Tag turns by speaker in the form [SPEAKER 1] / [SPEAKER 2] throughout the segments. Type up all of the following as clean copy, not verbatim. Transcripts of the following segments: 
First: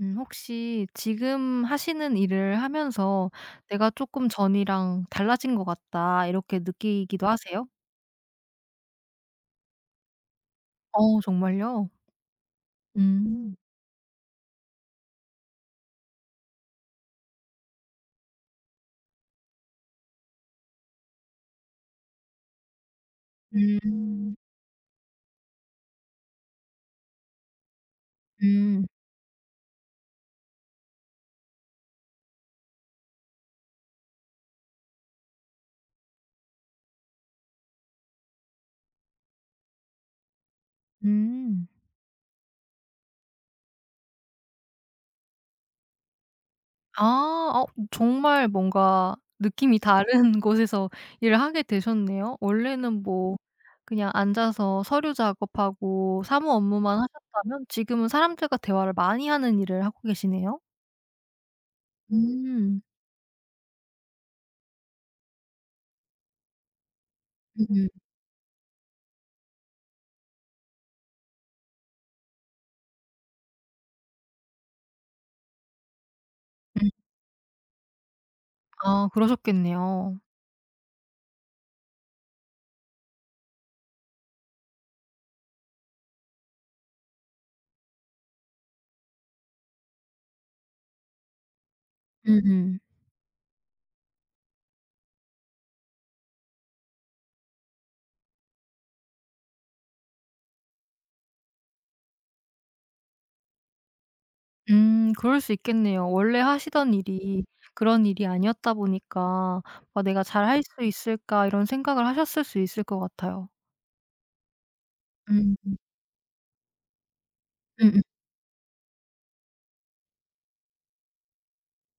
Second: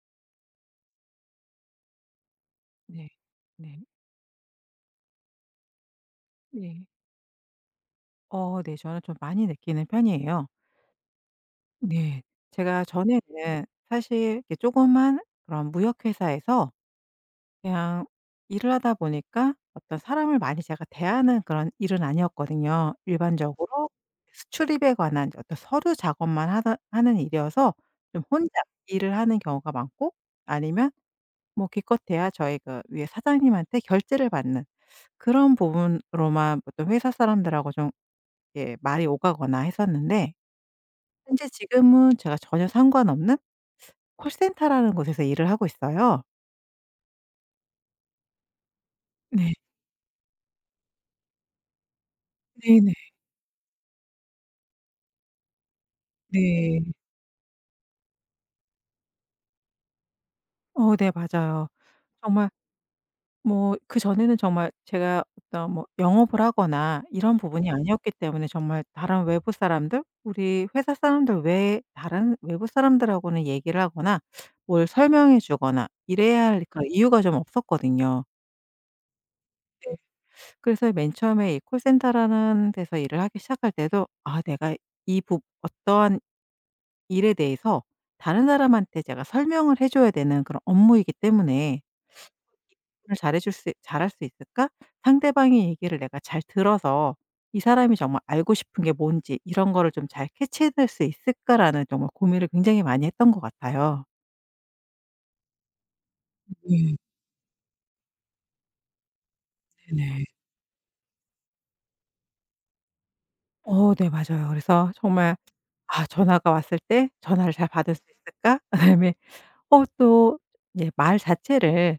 [SPEAKER 1] 혹시 지금 하시는 일을
[SPEAKER 2] 네.
[SPEAKER 1] 하면서
[SPEAKER 2] 네.
[SPEAKER 1] '내가 조금 전이랑 달라진 것 같다.' 이렇게
[SPEAKER 2] 네.
[SPEAKER 1] 느끼기도 하세요?
[SPEAKER 2] 네. 저는 좀 많이 느끼는 편이에요.
[SPEAKER 1] 어 정말요?
[SPEAKER 2] 네. 제가
[SPEAKER 1] 음.
[SPEAKER 2] 전에는 사실 이렇게 조그만 그런 무역 회사에서 그냥 일을 하다 보니까 어떤 사람을 많이 제가 대하는 그런 일은 아니었거든요.
[SPEAKER 1] 음.
[SPEAKER 2] 일반적으로
[SPEAKER 1] 음.
[SPEAKER 2] 수출입에 관한 어떤 서류 작업만 하던 하는 일이어서 좀 혼자
[SPEAKER 1] 음.
[SPEAKER 2] 일을 하는 경우가 많고, 아니면 뭐 기껏해야 저희 그 위에 사장님한테 결제를 받는 그런 부분으로만 보통 회사 사람들하고 좀, 예, 말이 오가거나 했었는데, 현재
[SPEAKER 1] 음.
[SPEAKER 2] 지금은 제가 전혀 상관없는 콜센터라는 곳에서 일을 하고 있어요.
[SPEAKER 1] 아. 어 정말 뭔가
[SPEAKER 2] 네.
[SPEAKER 1] 느낌이 다른 곳에서 일을 하게 되셨네요.
[SPEAKER 2] 네네.
[SPEAKER 1] 원래는 뭐 그냥 앉아서 서류 작업하고 사무
[SPEAKER 2] 네.
[SPEAKER 1] 업무만 하셨다면 지금은 사람들과 대화를 많이 하는 일을 하고 계시네요.
[SPEAKER 2] 네 맞아요. 정말
[SPEAKER 1] 음.
[SPEAKER 2] 뭐 그전에는 정말 제가 어떤 뭐 영업을 하거나 이런 부분이
[SPEAKER 1] 음음. 음.
[SPEAKER 2] 아니었기 때문에, 정말 다른 외부 사람들, 우리 회사 사람들 외에 다른 외부 사람들하고는 얘기를 하거나 뭘 설명해 주거나 이래야 할 그런
[SPEAKER 1] 음.
[SPEAKER 2] 이유가 좀 없었거든요.
[SPEAKER 1] 아 그러셨겠네요.
[SPEAKER 2] 그래서 맨 처음에 이 콜센터라는 데서 일을 하기 시작할 때도 '아 내가 이 부 어떠한 일에 대해서 다른 사람한테 제가 설명을 해 줘야 되는 그런 업무이기 때문에,
[SPEAKER 1] 음음.
[SPEAKER 2] 을 잘해 줄 수 잘할 수 있을까? 상대방의 얘기를 내가 잘 들어서 이 사람이 정말 알고 싶은 게 뭔지 이런 거를 좀 잘 캐치해낼 수 있을까?'라는 정말 고민을 굉장히 많이 했던 것 같아요.
[SPEAKER 1] 그럴 수 있겠네요. 원래 하시던
[SPEAKER 2] 네.
[SPEAKER 1] 일이 그런 일이 아니었다 보니까 '아 내가
[SPEAKER 2] 네네.
[SPEAKER 1] 잘 할 수 있을까?' 이런 생각을 하셨을 수 있을 것 같아요.
[SPEAKER 2] 네 맞아요. 그래서 정말
[SPEAKER 1] 음.
[SPEAKER 2] '아 전화가 왔을 때 전화를 잘 받을 수
[SPEAKER 1] 음음.
[SPEAKER 2] 있을까?' 그다음에 또, 예 말 자체를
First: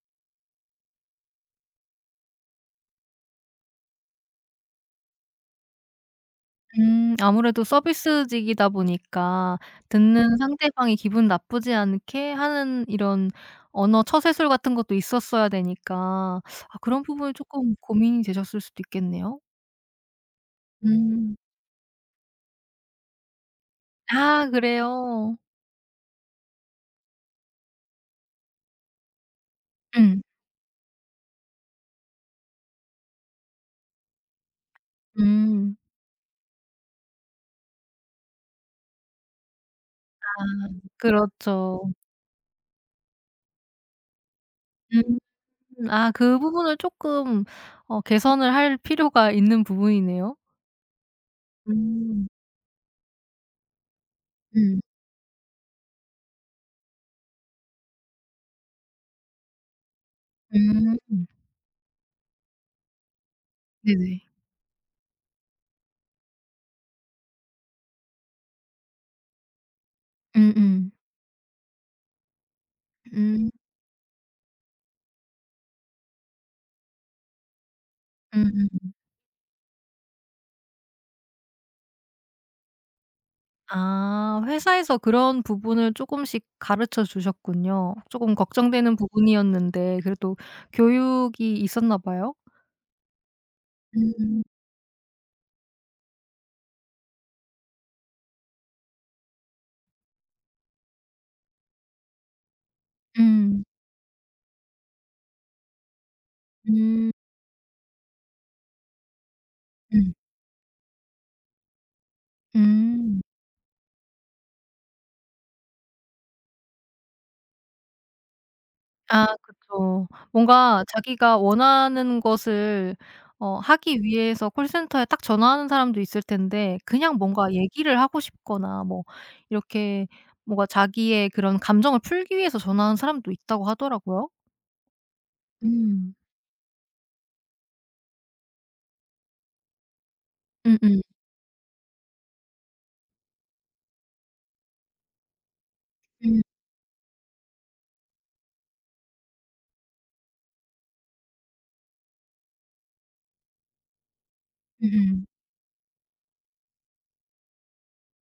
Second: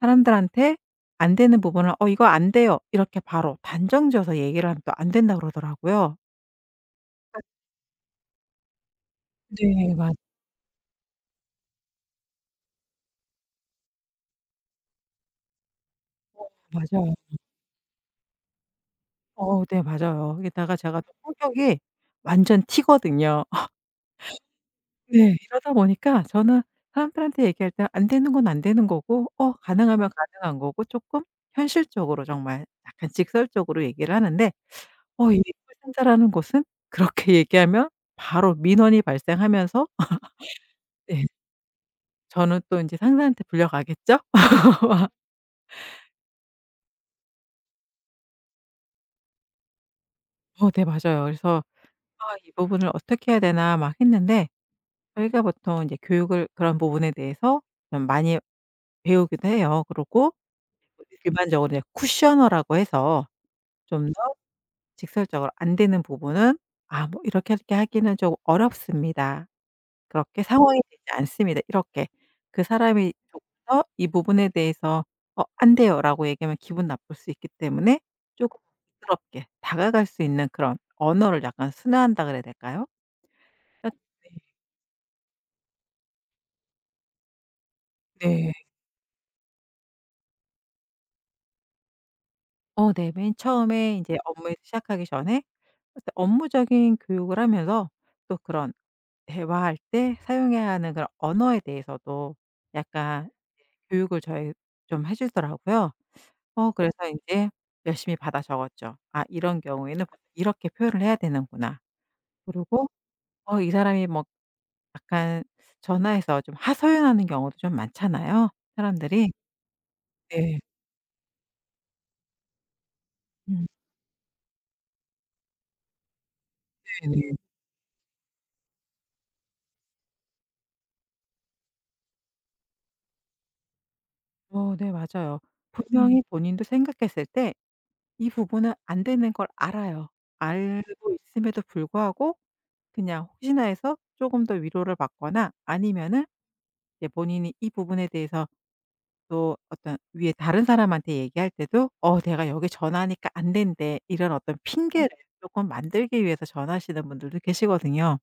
[SPEAKER 2] 사람들한테, 안 되는 부분을 "어 이거 안 돼요." 이렇게 바로 단정지어서 얘기를 하면 또 안 된다 그러더라고요.
[SPEAKER 1] 아무래도 서비스직이다 보니까
[SPEAKER 2] 네. 맞
[SPEAKER 1] 듣는 상대방이 기분 나쁘지 않게 하는 이런 언어 처세술 같은 것도 있었어야 되니까 아 그런
[SPEAKER 2] 맞아요.
[SPEAKER 1] 부분이 쪼끔 고민이 되셨을 수도 있겠네요.
[SPEAKER 2] 네 맞아요. 게다가 제가 또
[SPEAKER 1] 음.
[SPEAKER 2] 성격이 완전 티거든요.
[SPEAKER 1] 아
[SPEAKER 2] 네.
[SPEAKER 1] 그래요?
[SPEAKER 2] 이러다 보니까 저는 사람들한테 얘기할 때 안 되는 건 안 되는 거고, 가능하면
[SPEAKER 1] 음.
[SPEAKER 2] 가능한 거고, 조금 현실적으로 정말 약간 직설적으로 얘기를 하는데, 이
[SPEAKER 1] 음.
[SPEAKER 2] 콜센터라는 곳은 그렇게 얘기하면 바로 민원이 발생하면서
[SPEAKER 1] 아
[SPEAKER 2] 네.
[SPEAKER 1] 그렇죠.
[SPEAKER 2] 저는 또 인제 상사한테 불려가겠죠?
[SPEAKER 1] 음. 아 그 부분을 쪼끔 어 개선을 할 필요가 있는 부분이네요.
[SPEAKER 2] 네 맞아요. 그래서 '아
[SPEAKER 1] 음.
[SPEAKER 2] 이 부분을 어떻게 해야 되나.' 막 했는데,
[SPEAKER 1] 음.
[SPEAKER 2] 저희가 보통 이제 교육을 그런 부분에 대해서 좀 많이 배우기도 해요. 그러고
[SPEAKER 1] 음.
[SPEAKER 2] 일반적으로 이제 쿠셔너라고 해서 좀
[SPEAKER 1] 네네.
[SPEAKER 2] 더 직설적으로 안 되는 부분은 "아 뭐 이렇게 이렇게 하기는 좀 어렵습니다. 그렇게 상황이
[SPEAKER 1] 음음.
[SPEAKER 2] 되지 않습니다." 이렇게 그 사람이 조금
[SPEAKER 1] 음.
[SPEAKER 2] 더이 부분에 대해서 "어 안 돼요."라고 얘기하면 기분 나쁠 수 있기 때문에, 조금
[SPEAKER 1] 음음.
[SPEAKER 2] 부드럽게 다가갈 수 있는 그런 언어를 약간 순화한다 그래야 될까요?
[SPEAKER 1] 아 회사에서 그런 부분을 쪼끔씩 가르쳐 주셨군요. 쪼금
[SPEAKER 2] 네.
[SPEAKER 1] 걱정되는 부분이었는데 그래도 교육이 있었나 봐요?
[SPEAKER 2] 네. 맨 처음에 인제
[SPEAKER 1] 음.
[SPEAKER 2] 업무에 시작하기 전에 어떤 업무적인 교육을 하면서, 또 그런 대화할 때 사용해야 하는 그런 언어에 대해서도 약간
[SPEAKER 1] 음.
[SPEAKER 2] 교육을 저희 좀 해 주더라고요. 그래서
[SPEAKER 1] 음.
[SPEAKER 2] 인제 열심히 받아 적었죠. '아 이런 경우에는
[SPEAKER 1] 음.
[SPEAKER 2] 보통 이렇게 표현을 해야 되는구나.' 그리고
[SPEAKER 1] 음.
[SPEAKER 2] 이 사람이 뭐 약간 전화해서 좀 하소연하는 경우도 좀 많잖아요,
[SPEAKER 1] 아
[SPEAKER 2] 사람들이.
[SPEAKER 1] 그쵸.
[SPEAKER 2] 네.
[SPEAKER 1] 뭔가 자기가 원하는 것을 어
[SPEAKER 2] 음.
[SPEAKER 1] 하기 위해서 콜센터에 딱 전화하는 사람도 있을 텐데 그냥
[SPEAKER 2] 네네.
[SPEAKER 1] 뭔가 얘기를 하고 싶거나 뭐 이렇게 뭔가 자기의 그런 감정을 풀기 위해서 전화하는 사람도 있다고 하더라고요.
[SPEAKER 2] 네 맞아요.
[SPEAKER 1] 음.
[SPEAKER 2] 분명히 본인도 생각했을 때 이 부분은 안 되는 걸 알아요.
[SPEAKER 1] 음음.
[SPEAKER 2] 알고 있음에도 불구하고 그냥 혹시나 해서 조금 더 위로를 받거나, 아니면은
[SPEAKER 1] 음
[SPEAKER 2] 이제 본인이 이 부분에 대해서, 또 어떤 위에 다른 사람한테 얘기할 때도 "어 내가 여기 전화하니까 안 된대." 이런 어떤, 네, 핑계를
[SPEAKER 1] 음음.
[SPEAKER 2] 조금 만들기 위해서 전화하시는 분들도 계시거든요.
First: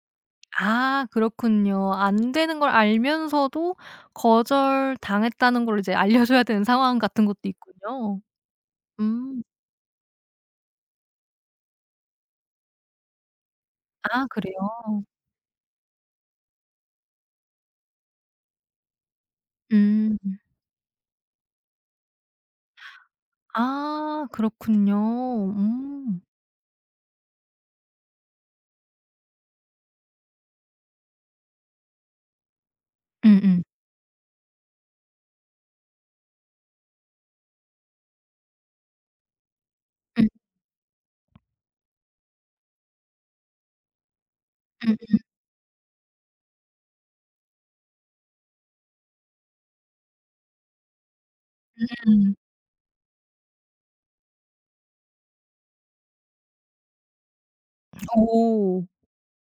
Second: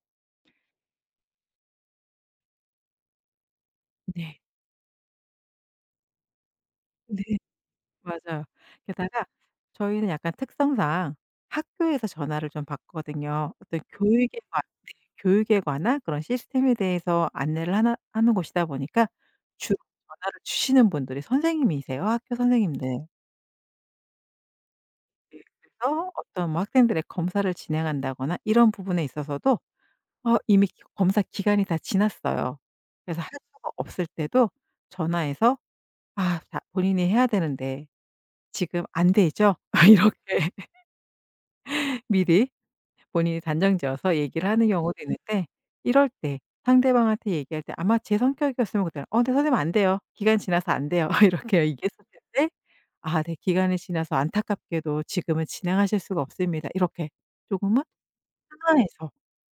[SPEAKER 1] 아 그렇군요. 안 되는 걸 알면서도
[SPEAKER 2] 네.
[SPEAKER 1] 거절당했다는 걸 이제 알려 줘야 되는 상황
[SPEAKER 2] 네.
[SPEAKER 1] 같은 것도 있군요.
[SPEAKER 2] 맞아요. 게다가
[SPEAKER 1] 음.
[SPEAKER 2] 저희는 약간 특성상 학교에서 전화를 좀 받거든요. 어떤
[SPEAKER 1] 아
[SPEAKER 2] 교육에
[SPEAKER 1] 그래요?
[SPEAKER 2] 관 네, 교육에 관한 그런 시스템에 대해서 안내를 하나 하는 곳이다 보니까, 주로
[SPEAKER 1] 음.
[SPEAKER 2] 전화를 주시는 분들이 선생님이세요, 학교 선생님들.
[SPEAKER 1] 아 그렇군요.
[SPEAKER 2] 그래서
[SPEAKER 1] 음.
[SPEAKER 2] 어떤 뭐 학생들의 검사를 진행한다거나 이런 부분에 있어서도 이미 기 검사 기간이 다 지났어요. 그래서 할
[SPEAKER 1] 음음.
[SPEAKER 2] 수가 없을 때도 전화해서 "아 다 본인이 해야 되는데 지금 안 되죠?"
[SPEAKER 1] 음
[SPEAKER 2] 이렇게 미리 본인이 단정지어서 얘기를 하는 경우도 있는데, 이럴 때 상대방한테 얘기할 때 아마 제 성격이었으면 그때는 "어 근데 선생님 안 돼요. 기간 지나서 안 돼요." 이렇게 얘기했을
[SPEAKER 1] 음음.
[SPEAKER 2] 텐데, "아 네. 기간이 지나서 안타깝게도 지금은 진행하실 수가 없습니다." 이렇게 조금은
[SPEAKER 1] 오.
[SPEAKER 2] 상황에서,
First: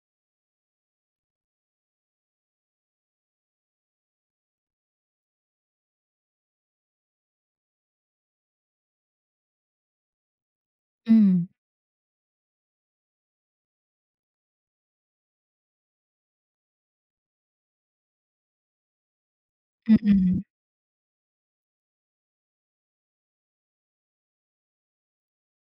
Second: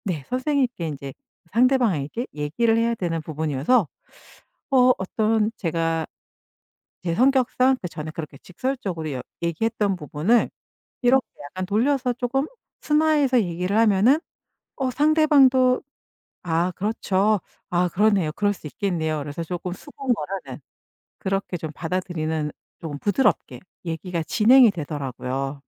[SPEAKER 2] 네, 선생님께 이제 상대방에게 얘기를 해야 되는 부분이어서, 어떤 제가 제 성격상 그전에 그렇게 직설적으로 여 얘기했던 부분을 이렇게
[SPEAKER 1] 음.
[SPEAKER 2] 약간 돌려서 조금 순화해서 얘기를 하면은, 어 상대방도 "아 그렇죠. 아 그러네요. 그럴 수 있겠네요." 그래서 쪼끔
[SPEAKER 1] 음음.
[SPEAKER 2] 수긍어라는, 그렇게 좀 받아들이는, 쪼금 부드럽게 얘기가 진행이 되더라고요.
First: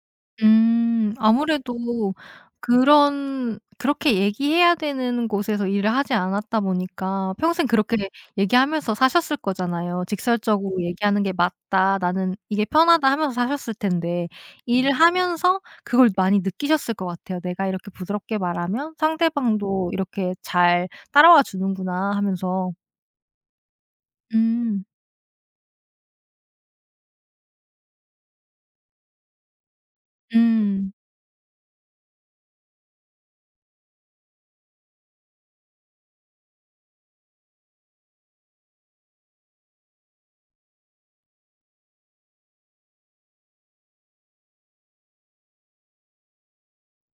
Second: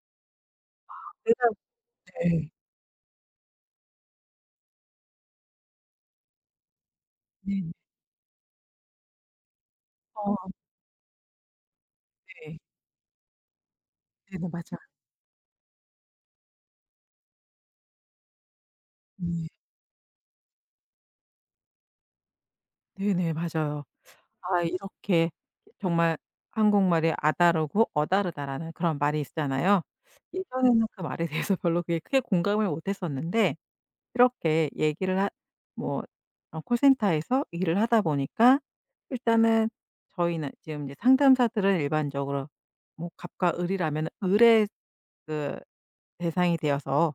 [SPEAKER 1] 음.
[SPEAKER 2] 내가
[SPEAKER 1] 아무래도
[SPEAKER 2] 네.
[SPEAKER 1] 그런 그렇게 얘기해야 되는 곳에서 일을 하지 않았다 보니까 평생
[SPEAKER 2] 네네.
[SPEAKER 1] 그렇게 얘기하면서 사셨을 거잖아요.
[SPEAKER 2] 어
[SPEAKER 1] 직설적으로 얘기하는 게 맞다. 나는
[SPEAKER 2] 네.
[SPEAKER 1] 이게 편하다 하면서 사셨을 텐데
[SPEAKER 2] 네네. 맞아요.
[SPEAKER 1] 일을 하면서 그걸 많이 느끼셨을 것 같아요. '내가 이렇게 부드럽게 말하면
[SPEAKER 2] 네.
[SPEAKER 1] 상대방도 이렇게 잘 따라와 주는구나.' 하면서.
[SPEAKER 2] 네네. 맞아요. 아
[SPEAKER 1] 음.
[SPEAKER 2] 이렇게 정말 한국말에 "아다르고 어다르다."라는 그런 말이 있잖아요. 예전에는
[SPEAKER 1] 음.
[SPEAKER 2] 그 말에 대해서 별로 그게 크게 공감을 못 했었는데, 이렇게 얘기를 하 뭐, 그런 콜센터에서 일을 하다 보니까 일단은 저희는 지금 이제 상담사들은 일반적으로 뭐 갑과 을이라면 을의 그 대상이 되어서, 음,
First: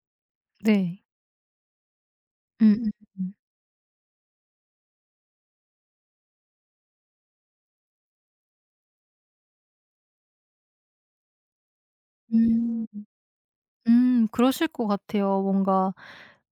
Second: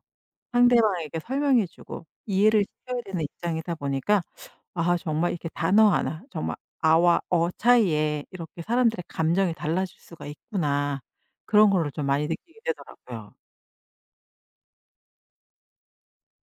[SPEAKER 1] 네.
[SPEAKER 2] 상대방에게 설명해 주고 이해를 시켜야 되는
[SPEAKER 1] 음음음.
[SPEAKER 2] 입장이다 보니까, 아 정말 이렇게 단어 하나, 정말 아와 어 차이에 이렇게 사람들의 감정이 달라질 수가 있구나. 그런 거를 좀 많이 느끼게
[SPEAKER 1] 음.
[SPEAKER 2] 되더라고요.
[SPEAKER 1] 그러실 것 같아요. 뭔가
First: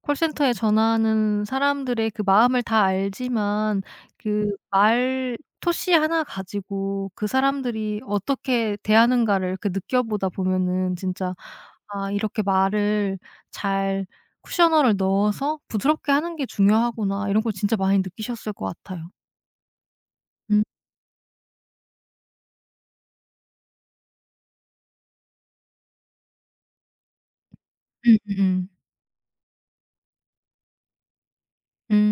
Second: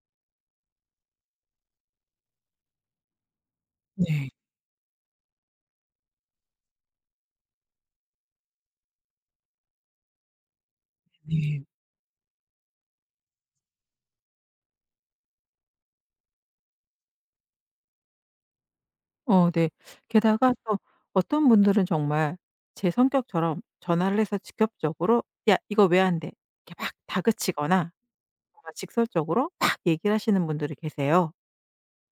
[SPEAKER 1] 콜센터에 전화하는 사람들의 그 마음을 다 알지만
[SPEAKER 2] 네.
[SPEAKER 1] 그 말 토시 하나 가지고 그 사람들이 어떻게 대하는가를 그 느껴보다 보면은 진짜
[SPEAKER 2] 네.
[SPEAKER 1] '아 이렇게 말을 잘 쿠셔너를 넣어서 부드럽게 하는 게 중요하구나.' 이런 걸 진짜 많이 느끼셨을 것 같아요.
[SPEAKER 2] 네. 게다가
[SPEAKER 1] 음.
[SPEAKER 2] 또 어떤 분들은 정말 제 성격처럼 전화를 해서 직접적으로 "야 이거 왜 안 돼." 이렇게 막 다그치거나
[SPEAKER 1] 음음음.
[SPEAKER 2] 정말 직설적으로 막 얘기를 하시는 분들이 계세요.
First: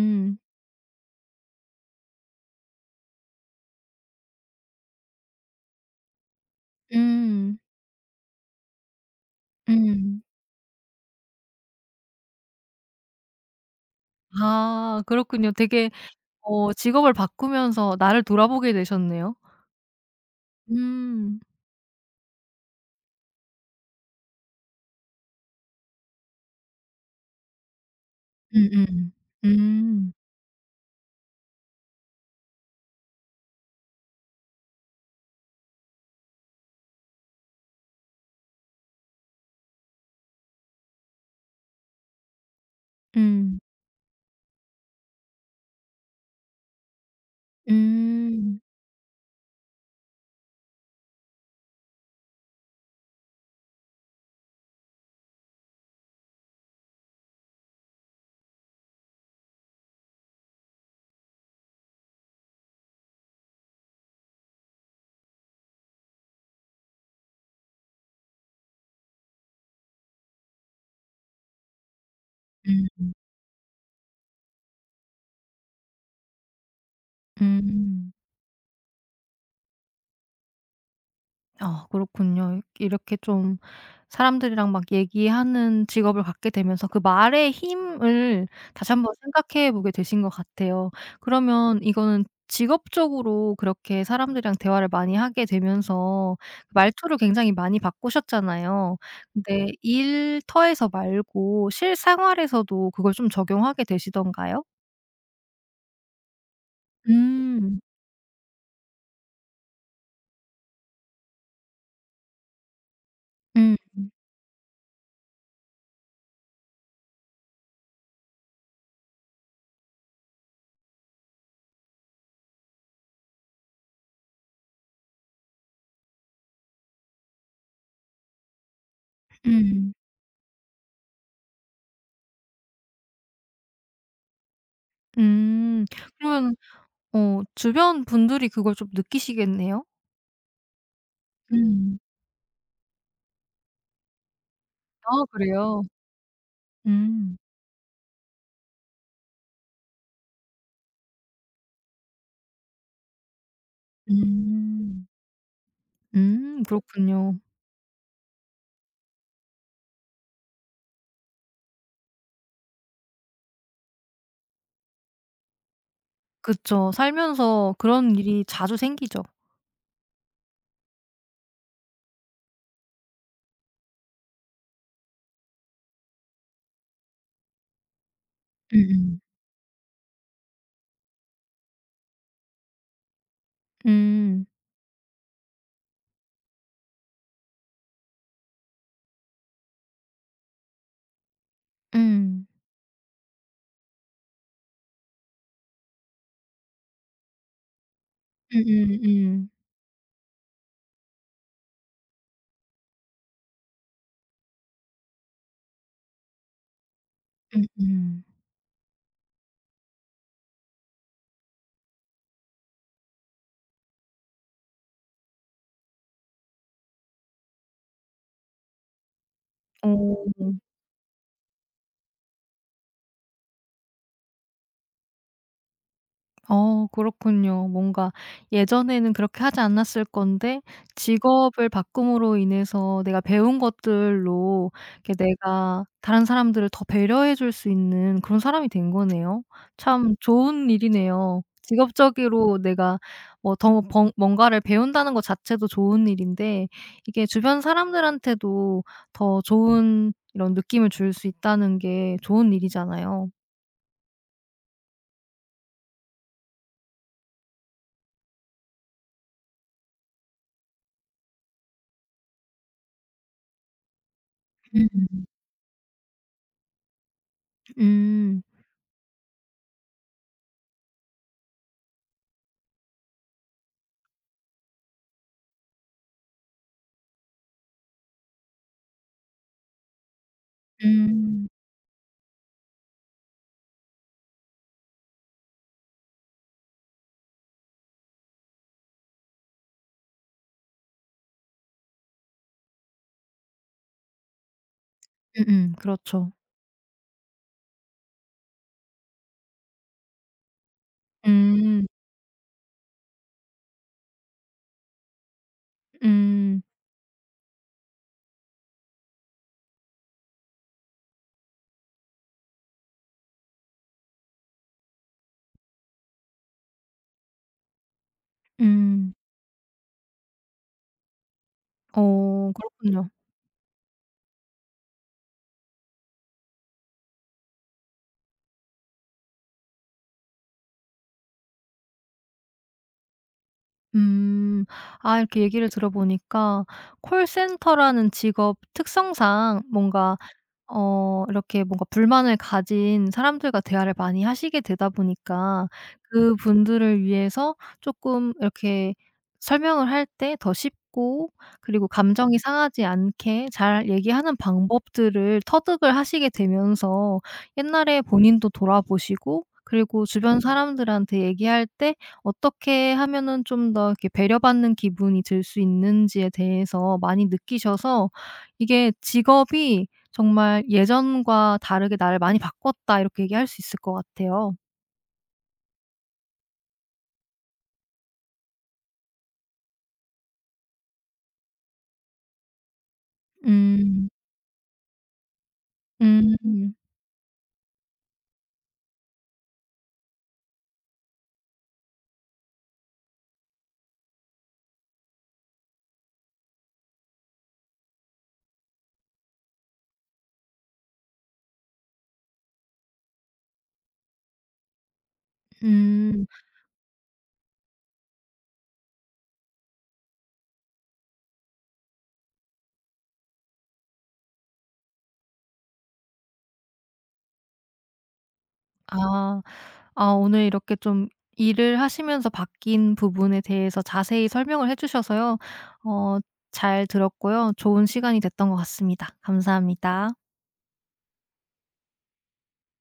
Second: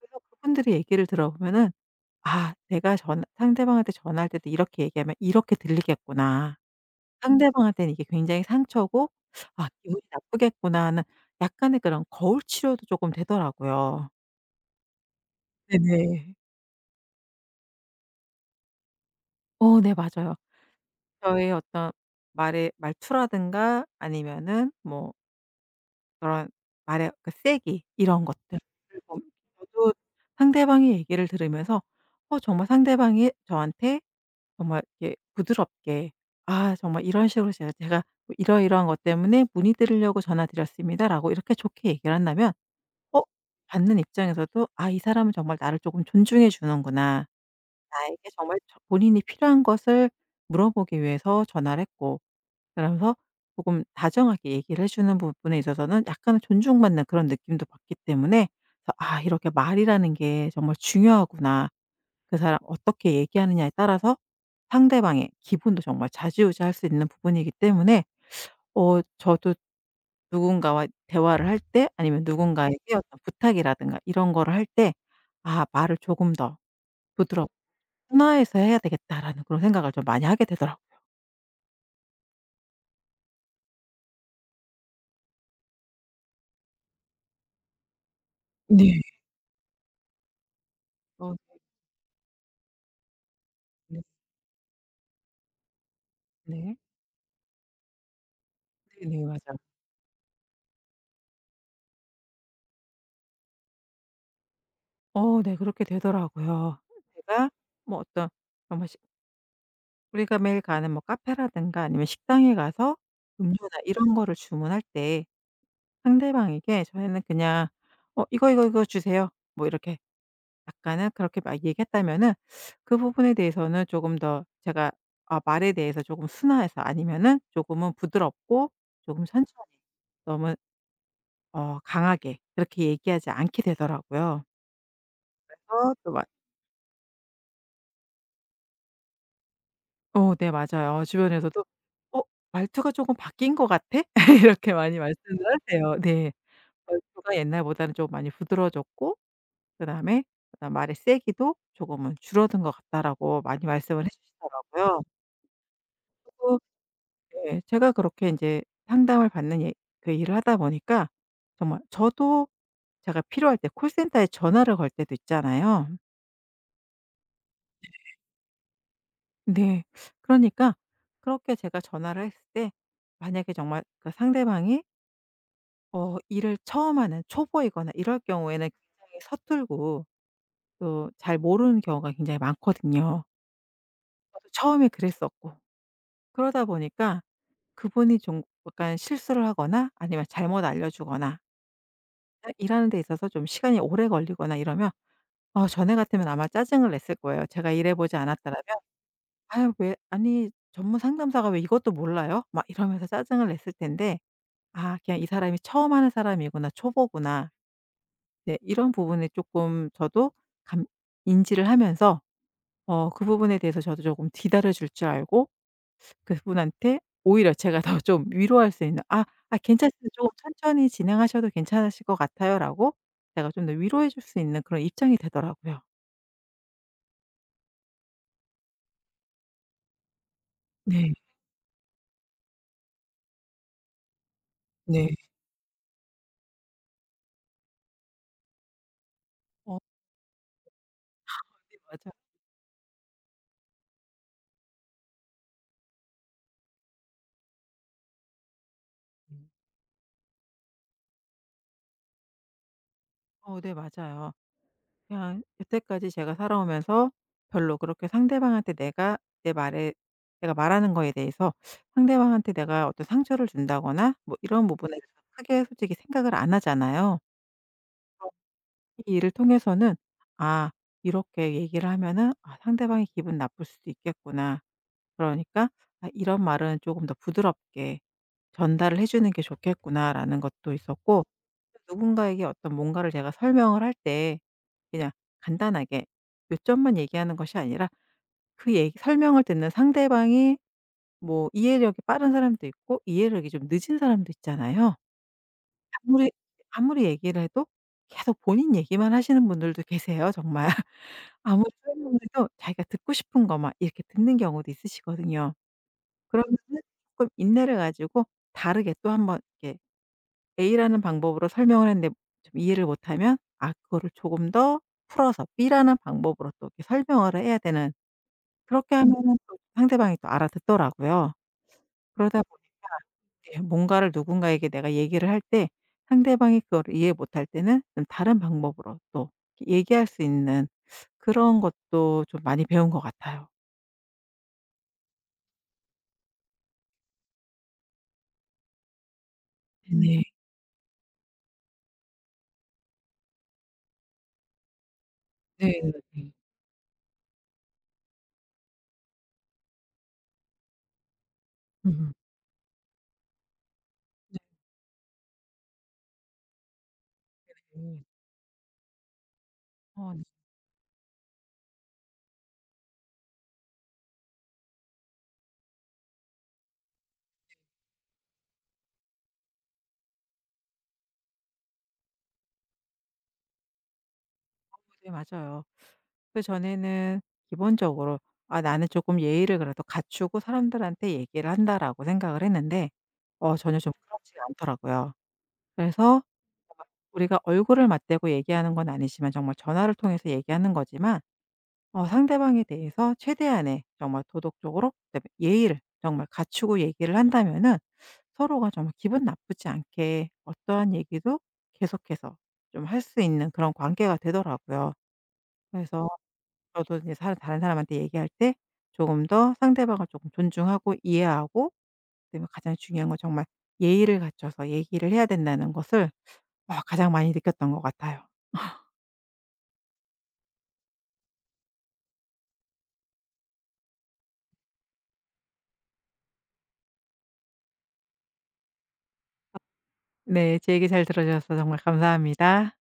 [SPEAKER 2] 그래서 그분들의 얘기를 들어보면은 '아 내가 전 상대방한테 전화할 때도 이렇게 얘기하면 이렇게 들리겠구나.
[SPEAKER 1] 음.
[SPEAKER 2] 상대방한테는 이게 굉장히 상처고 아
[SPEAKER 1] 음.
[SPEAKER 2] 기분이
[SPEAKER 1] 음.
[SPEAKER 2] 나쁘겠구나.' 하는 약간의 그런 거울 치료도 조금 되더라고요.
[SPEAKER 1] 아 그렇군요. 되게
[SPEAKER 2] 네네.
[SPEAKER 1] 어 직업을 바꾸면서 나를 돌아보게 되셨네요.
[SPEAKER 2] 네 맞아요.
[SPEAKER 1] 음.
[SPEAKER 2] 저의 어떤 말의 말투라든가 아니면은 뭐 그런 말의 그 세기 이런 것들.
[SPEAKER 1] 음음.
[SPEAKER 2] 그리고 저도
[SPEAKER 1] 음.
[SPEAKER 2] 상대방의 얘기를 들으면서, 정말 상대방이 저한테 정말 이렇게 부드럽게 "아 정말 이런 식으로 제가 뭐 이러이러한 것 때문에 문의드리려고 전화드렸습니다."라고 이렇게 좋게 얘기를 한다면, 어
[SPEAKER 1] 음.
[SPEAKER 2] 받는 입장에서도 '아 이 사람은 정말 나를 조금 존중해 주는구나. 나에게 정말
[SPEAKER 1] 음.
[SPEAKER 2] 저 본인이 필요한 것을 물어보기 위해서 전화를 했고, 그러면서 조금 다정하게 얘기를 해 주는 부분에 있어서는 약간의 존중받는 그런 느낌도 받기 때문에,' 그래서 '아 이렇게 말이라는 게 정말 중요하구나. 그 사람 어떻게 얘기하느냐에 따라서 상대방의 기분도 정말 좌지우지할 수 있는 부분이기 때문에,' 저도 누군가와 대화를 할 때, 아니면 누군가에게
[SPEAKER 1] 음.
[SPEAKER 2] 어떤 부탁이라든가 이런 거를 할 때 '아 말을 조금 더 부드럽고
[SPEAKER 1] 음.
[SPEAKER 2] 순화해서 해야 되겠다.'라는 그런 생각을 좀 많이 하게 되더라고요.
[SPEAKER 1] 아 그렇군요. 이렇게 좀 사람들이랑 막 얘기하는 직업을 갖게 되면서 그 말의 힘을 다시
[SPEAKER 2] 네.
[SPEAKER 1] 한번 생각해 보게 되신 것 같아요.
[SPEAKER 2] 어
[SPEAKER 1] 그러면 이거는 직업적으로
[SPEAKER 2] 네.
[SPEAKER 1] 그렇게 사람들이랑 대화를 많이 하게 되면서 그
[SPEAKER 2] 네.
[SPEAKER 1] 말투를 굉장히 많이 바꾸셨잖아요.
[SPEAKER 2] 네네. 맞아요.
[SPEAKER 1] 근데 일터에서 말고 실생활에서도 그걸 좀 적용하게 되시던가요?
[SPEAKER 2] 네. 그렇게 되더라고요. 제가
[SPEAKER 1] 음.
[SPEAKER 2] 뭐 어떤 정말 식 우리가 매일 가는 뭐 카페라든가 아니면 식당에 가서
[SPEAKER 1] 음
[SPEAKER 2] 음료나 이런 거를 주문할 때 상대방에게 저희는 그냥 "어 이거, 이거, 이거 주세요." 뭐 이렇게 약간은 그렇게 막 얘기했다면은, 그 부분에 대해서는 조금 더 제가 아 말에 대해서 조금 순화해서, 아니면은 조금은 부드럽고 조금 천천히,
[SPEAKER 1] 음.
[SPEAKER 2] 너무 강하게 이렇게 얘기하지 않게 되더라고요.
[SPEAKER 1] 음.
[SPEAKER 2] 그래서 또
[SPEAKER 1] 그러면 어 주변 분들이 그걸 좀 느끼시겠네요?
[SPEAKER 2] 네 맞아요. 주변에서도
[SPEAKER 1] 음.
[SPEAKER 2] "어 말투가 쪼금 바뀐 것 같아?" 이렇게 많이
[SPEAKER 1] 아
[SPEAKER 2] 말씀을
[SPEAKER 1] 그래요?
[SPEAKER 2] 하세요. 네. 말투가
[SPEAKER 1] 음.
[SPEAKER 2] 옛날보다는 좀 많이 부드러워졌고, 그다음에 그다음 말의 세기도 조금은 줄어든 것 같다라고 많이 말씀을 해 주시더라고요.
[SPEAKER 1] 음.
[SPEAKER 2] 또
[SPEAKER 1] 그렇군요.
[SPEAKER 2] 예 제가 그렇게 인제 상담을 받는 그 일을 하다 보니까 정말 저도, 제가 필요할 때 콜센터에 전화를 걸 때도 있잖아요.
[SPEAKER 1] 그쵸. 살면서 그런 일이 자주 생기죠.
[SPEAKER 2] 네. 그러니까 그렇게 제가 전화를 했을 때 만약에 정말 그 상대방이 일을 처음 하는 초보이거나 이럴 경우에는 굉장히
[SPEAKER 1] 음음.
[SPEAKER 2] 서툴고, 또 잘 모르는 경우가 굉장히 많거든요.
[SPEAKER 1] 음.
[SPEAKER 2] 저도 처음에 그랬었고. 그러다 보니까 그분이 좀 약간 실수를 하거나 아니면 잘못 알려주거나
[SPEAKER 1] 음.
[SPEAKER 2] 일하는 데 있어서 좀 시간이 오래 걸리거나 이러면, 전에 같으면 아마 짜증을 냈을 거예요. 제가 일해 보지 않았더라면
[SPEAKER 1] 음음 음.
[SPEAKER 2] '아유 왜, 아니 전문 상담사가 왜 이것도 몰라요?' 막 이러면서 짜증을 냈을 텐데 '아 그냥 이 사람이 처음 하는 사람이구나. 초보구나.'
[SPEAKER 1] 음. 음음.
[SPEAKER 2] 네. 이런 부분에 조금 저도 감 인지를 하면서, 그 부분에 대해서 저도 조금 기다려 줄 줄 알고 그분한테 오히려 제가 더 좀 위로할 수 있는, "아 아 괜찮습니다. 조금
[SPEAKER 1] 어.
[SPEAKER 2] 천천히 진행하셔도 괜찮으실 것 같아요."라고 제가 좀 더 위로해 줄 수 있는 그런 입장이 되더라고요.
[SPEAKER 1] 어 그렇군요. 뭔가 예전에는 그렇게 하지 않았을 건데
[SPEAKER 2] 네.
[SPEAKER 1] 직업을 바꿈으로 인해서 내가 배운 것들로 이렇게
[SPEAKER 2] 네.
[SPEAKER 1] 내가 다른 사람들을 더 배려해 줄 수 있는 그런 사람이 된 거네요.
[SPEAKER 2] 어
[SPEAKER 1] 참 좋은 일이네요.
[SPEAKER 2] 네 맞아요.
[SPEAKER 1] 직업적으로 내가 뭐 더 뭔가를 배운다는 것 자체도 좋은 일인데 이게 주변 사람들한테도 더
[SPEAKER 2] 음.
[SPEAKER 1] 좋은 이런 느낌을 줄 수 있다는 게 좋은 일이잖아요.
[SPEAKER 2] 네 맞아요. 그냥 여태까지 제가 살아오면서 별로 그렇게 상대방한테 내가, 내 말에, 내가 말하는 거에 대해서 상대방한테 내가 어떤 상처를 준다거나 뭐 이런 부분에
[SPEAKER 1] 음.
[SPEAKER 2] 대해서 크게 솔직히 생각을 안 하잖아요.
[SPEAKER 1] 음.
[SPEAKER 2] 이 일을 통해서는 '아 이렇게 얘기를 하면은 아 상대방이 기분 나쁠 수도 있겠구나.' 그러니까 '아 이런 말은 조금 더 부드럽게 전달을 해 주는 게 좋겠구나.'라는 것도 있었고,
[SPEAKER 1] 음.
[SPEAKER 2] 누군가에게 어떤 뭔가를 제가 설명을 할 때 그냥 간단하게 요점만 얘기하는 것이 아니라, 그 얘기 설명을 듣는 상대방이 뭐 이해력이 빠른 사람도 있고 이해력이 좀 늦은 사람도 있잖아요.
[SPEAKER 1] 음음.
[SPEAKER 2] 아무리
[SPEAKER 1] 그렇죠.
[SPEAKER 2] 아무리 얘기를 해도 계속 본인 얘기만 하시는 분들도 계세요, 정말. 아무리
[SPEAKER 1] 음.
[SPEAKER 2] 설명해도 자기가 듣고 싶은 것만 이렇게 듣는 경우도 있으시거든요.
[SPEAKER 1] 음.
[SPEAKER 2] 그러면은 쪼끔 인내를 가지고 다르게 또 한번 이렇게 A라는 방법으로 설명을 했는데, 좀 이해를 못하면 아 그거를 조금 더 풀어서 B라는 방법으로 또 이렇게 설명을 해야 되는, 그렇게
[SPEAKER 1] 음.
[SPEAKER 2] 하면은 또 상대방이 또 알아듣더라고요. 그러다
[SPEAKER 1] 어
[SPEAKER 2] 보니까
[SPEAKER 1] 그렇군요.
[SPEAKER 2] 예, 뭔가를 누군가에게 내가 얘기를 할 때 상대방이 그걸 이해 못할 때는 좀 다른 방법으로 또 얘기할 수 있는 그런 것도 좀 많이 배운 것 같아요.
[SPEAKER 1] 음. 아 이렇게 얘기를 들어 보니까 콜센터라는 직업 특성상 뭔가
[SPEAKER 2] 네네.
[SPEAKER 1] 어 이렇게 뭔가 불만을 가진 사람들과 대화를 많이 하시게 되다
[SPEAKER 2] 네
[SPEAKER 1] 보니까
[SPEAKER 2] 네
[SPEAKER 1] 그분들을 위해서 쪼끔 이렇게 설명을 할 때 더 쉽고 그리고
[SPEAKER 2] 음.
[SPEAKER 1] 감정이 상하지 않게 잘 얘기하는 방법들을 터득을 하시게 되면서
[SPEAKER 2] 네네.
[SPEAKER 1] 옛날에 본인도 돌아보시고 그리고
[SPEAKER 2] 네,
[SPEAKER 1] 주변 사람들한테 얘기할 때 어떻게 하면은 좀 더 이렇게 배려받는 기분이 들 수 있는지에 대해서 많이 느끼셔서 이게 직업이 정말 "예전과 다르게 나를 많이 바꿨다." 이렇게 얘기할 수 있을 것 같아요.
[SPEAKER 2] 네, 맞아요. 그전에는 기본적으로 '아 나는 조금 예의를 그래도 갖추고 사람들한테 얘기를 한다.'라고 생각을 했는데 전혀 좀
[SPEAKER 1] 음.
[SPEAKER 2] 그렇지 않더라고요. 그래서 어
[SPEAKER 1] 음.
[SPEAKER 2] 우리가 얼굴을 맞대고 얘기하는 건 아니지만 정말 전화를 통해서 얘기하는 거지만, 상대방에 대해서 최대한의 정말 도덕적으로 그다음에 예의를 정말 갖추고 얘기를 한다면은 서로가 정말 기분 나쁘지 않게 어떠한 얘기도 계속해서 좀 할 수 있는 그런 관계가 되더라고요. 그래서
[SPEAKER 1] 음.
[SPEAKER 2] 저도 이제 사 다른 사람한테 얘기할 때 조금 더 상대방을 조금 존중하고 이해하고 때문에 가장 중요한 건 정말 예의를 갖춰서 얘기를 해야 된다는 것을 가장 많이 느꼈던 것 같아요.
[SPEAKER 1] 아. 아 오늘 이렇게 좀 일을 하시면서 바뀐 부분에 대해서 자세히 설명을 해 주셔서요. 어 잘 들었고요. 좋은 시간이 됐던 것 같습니다. 감사합니다.
[SPEAKER 2] 네. 제 얘기 잘 들어 주셔서 정말 감사합니다.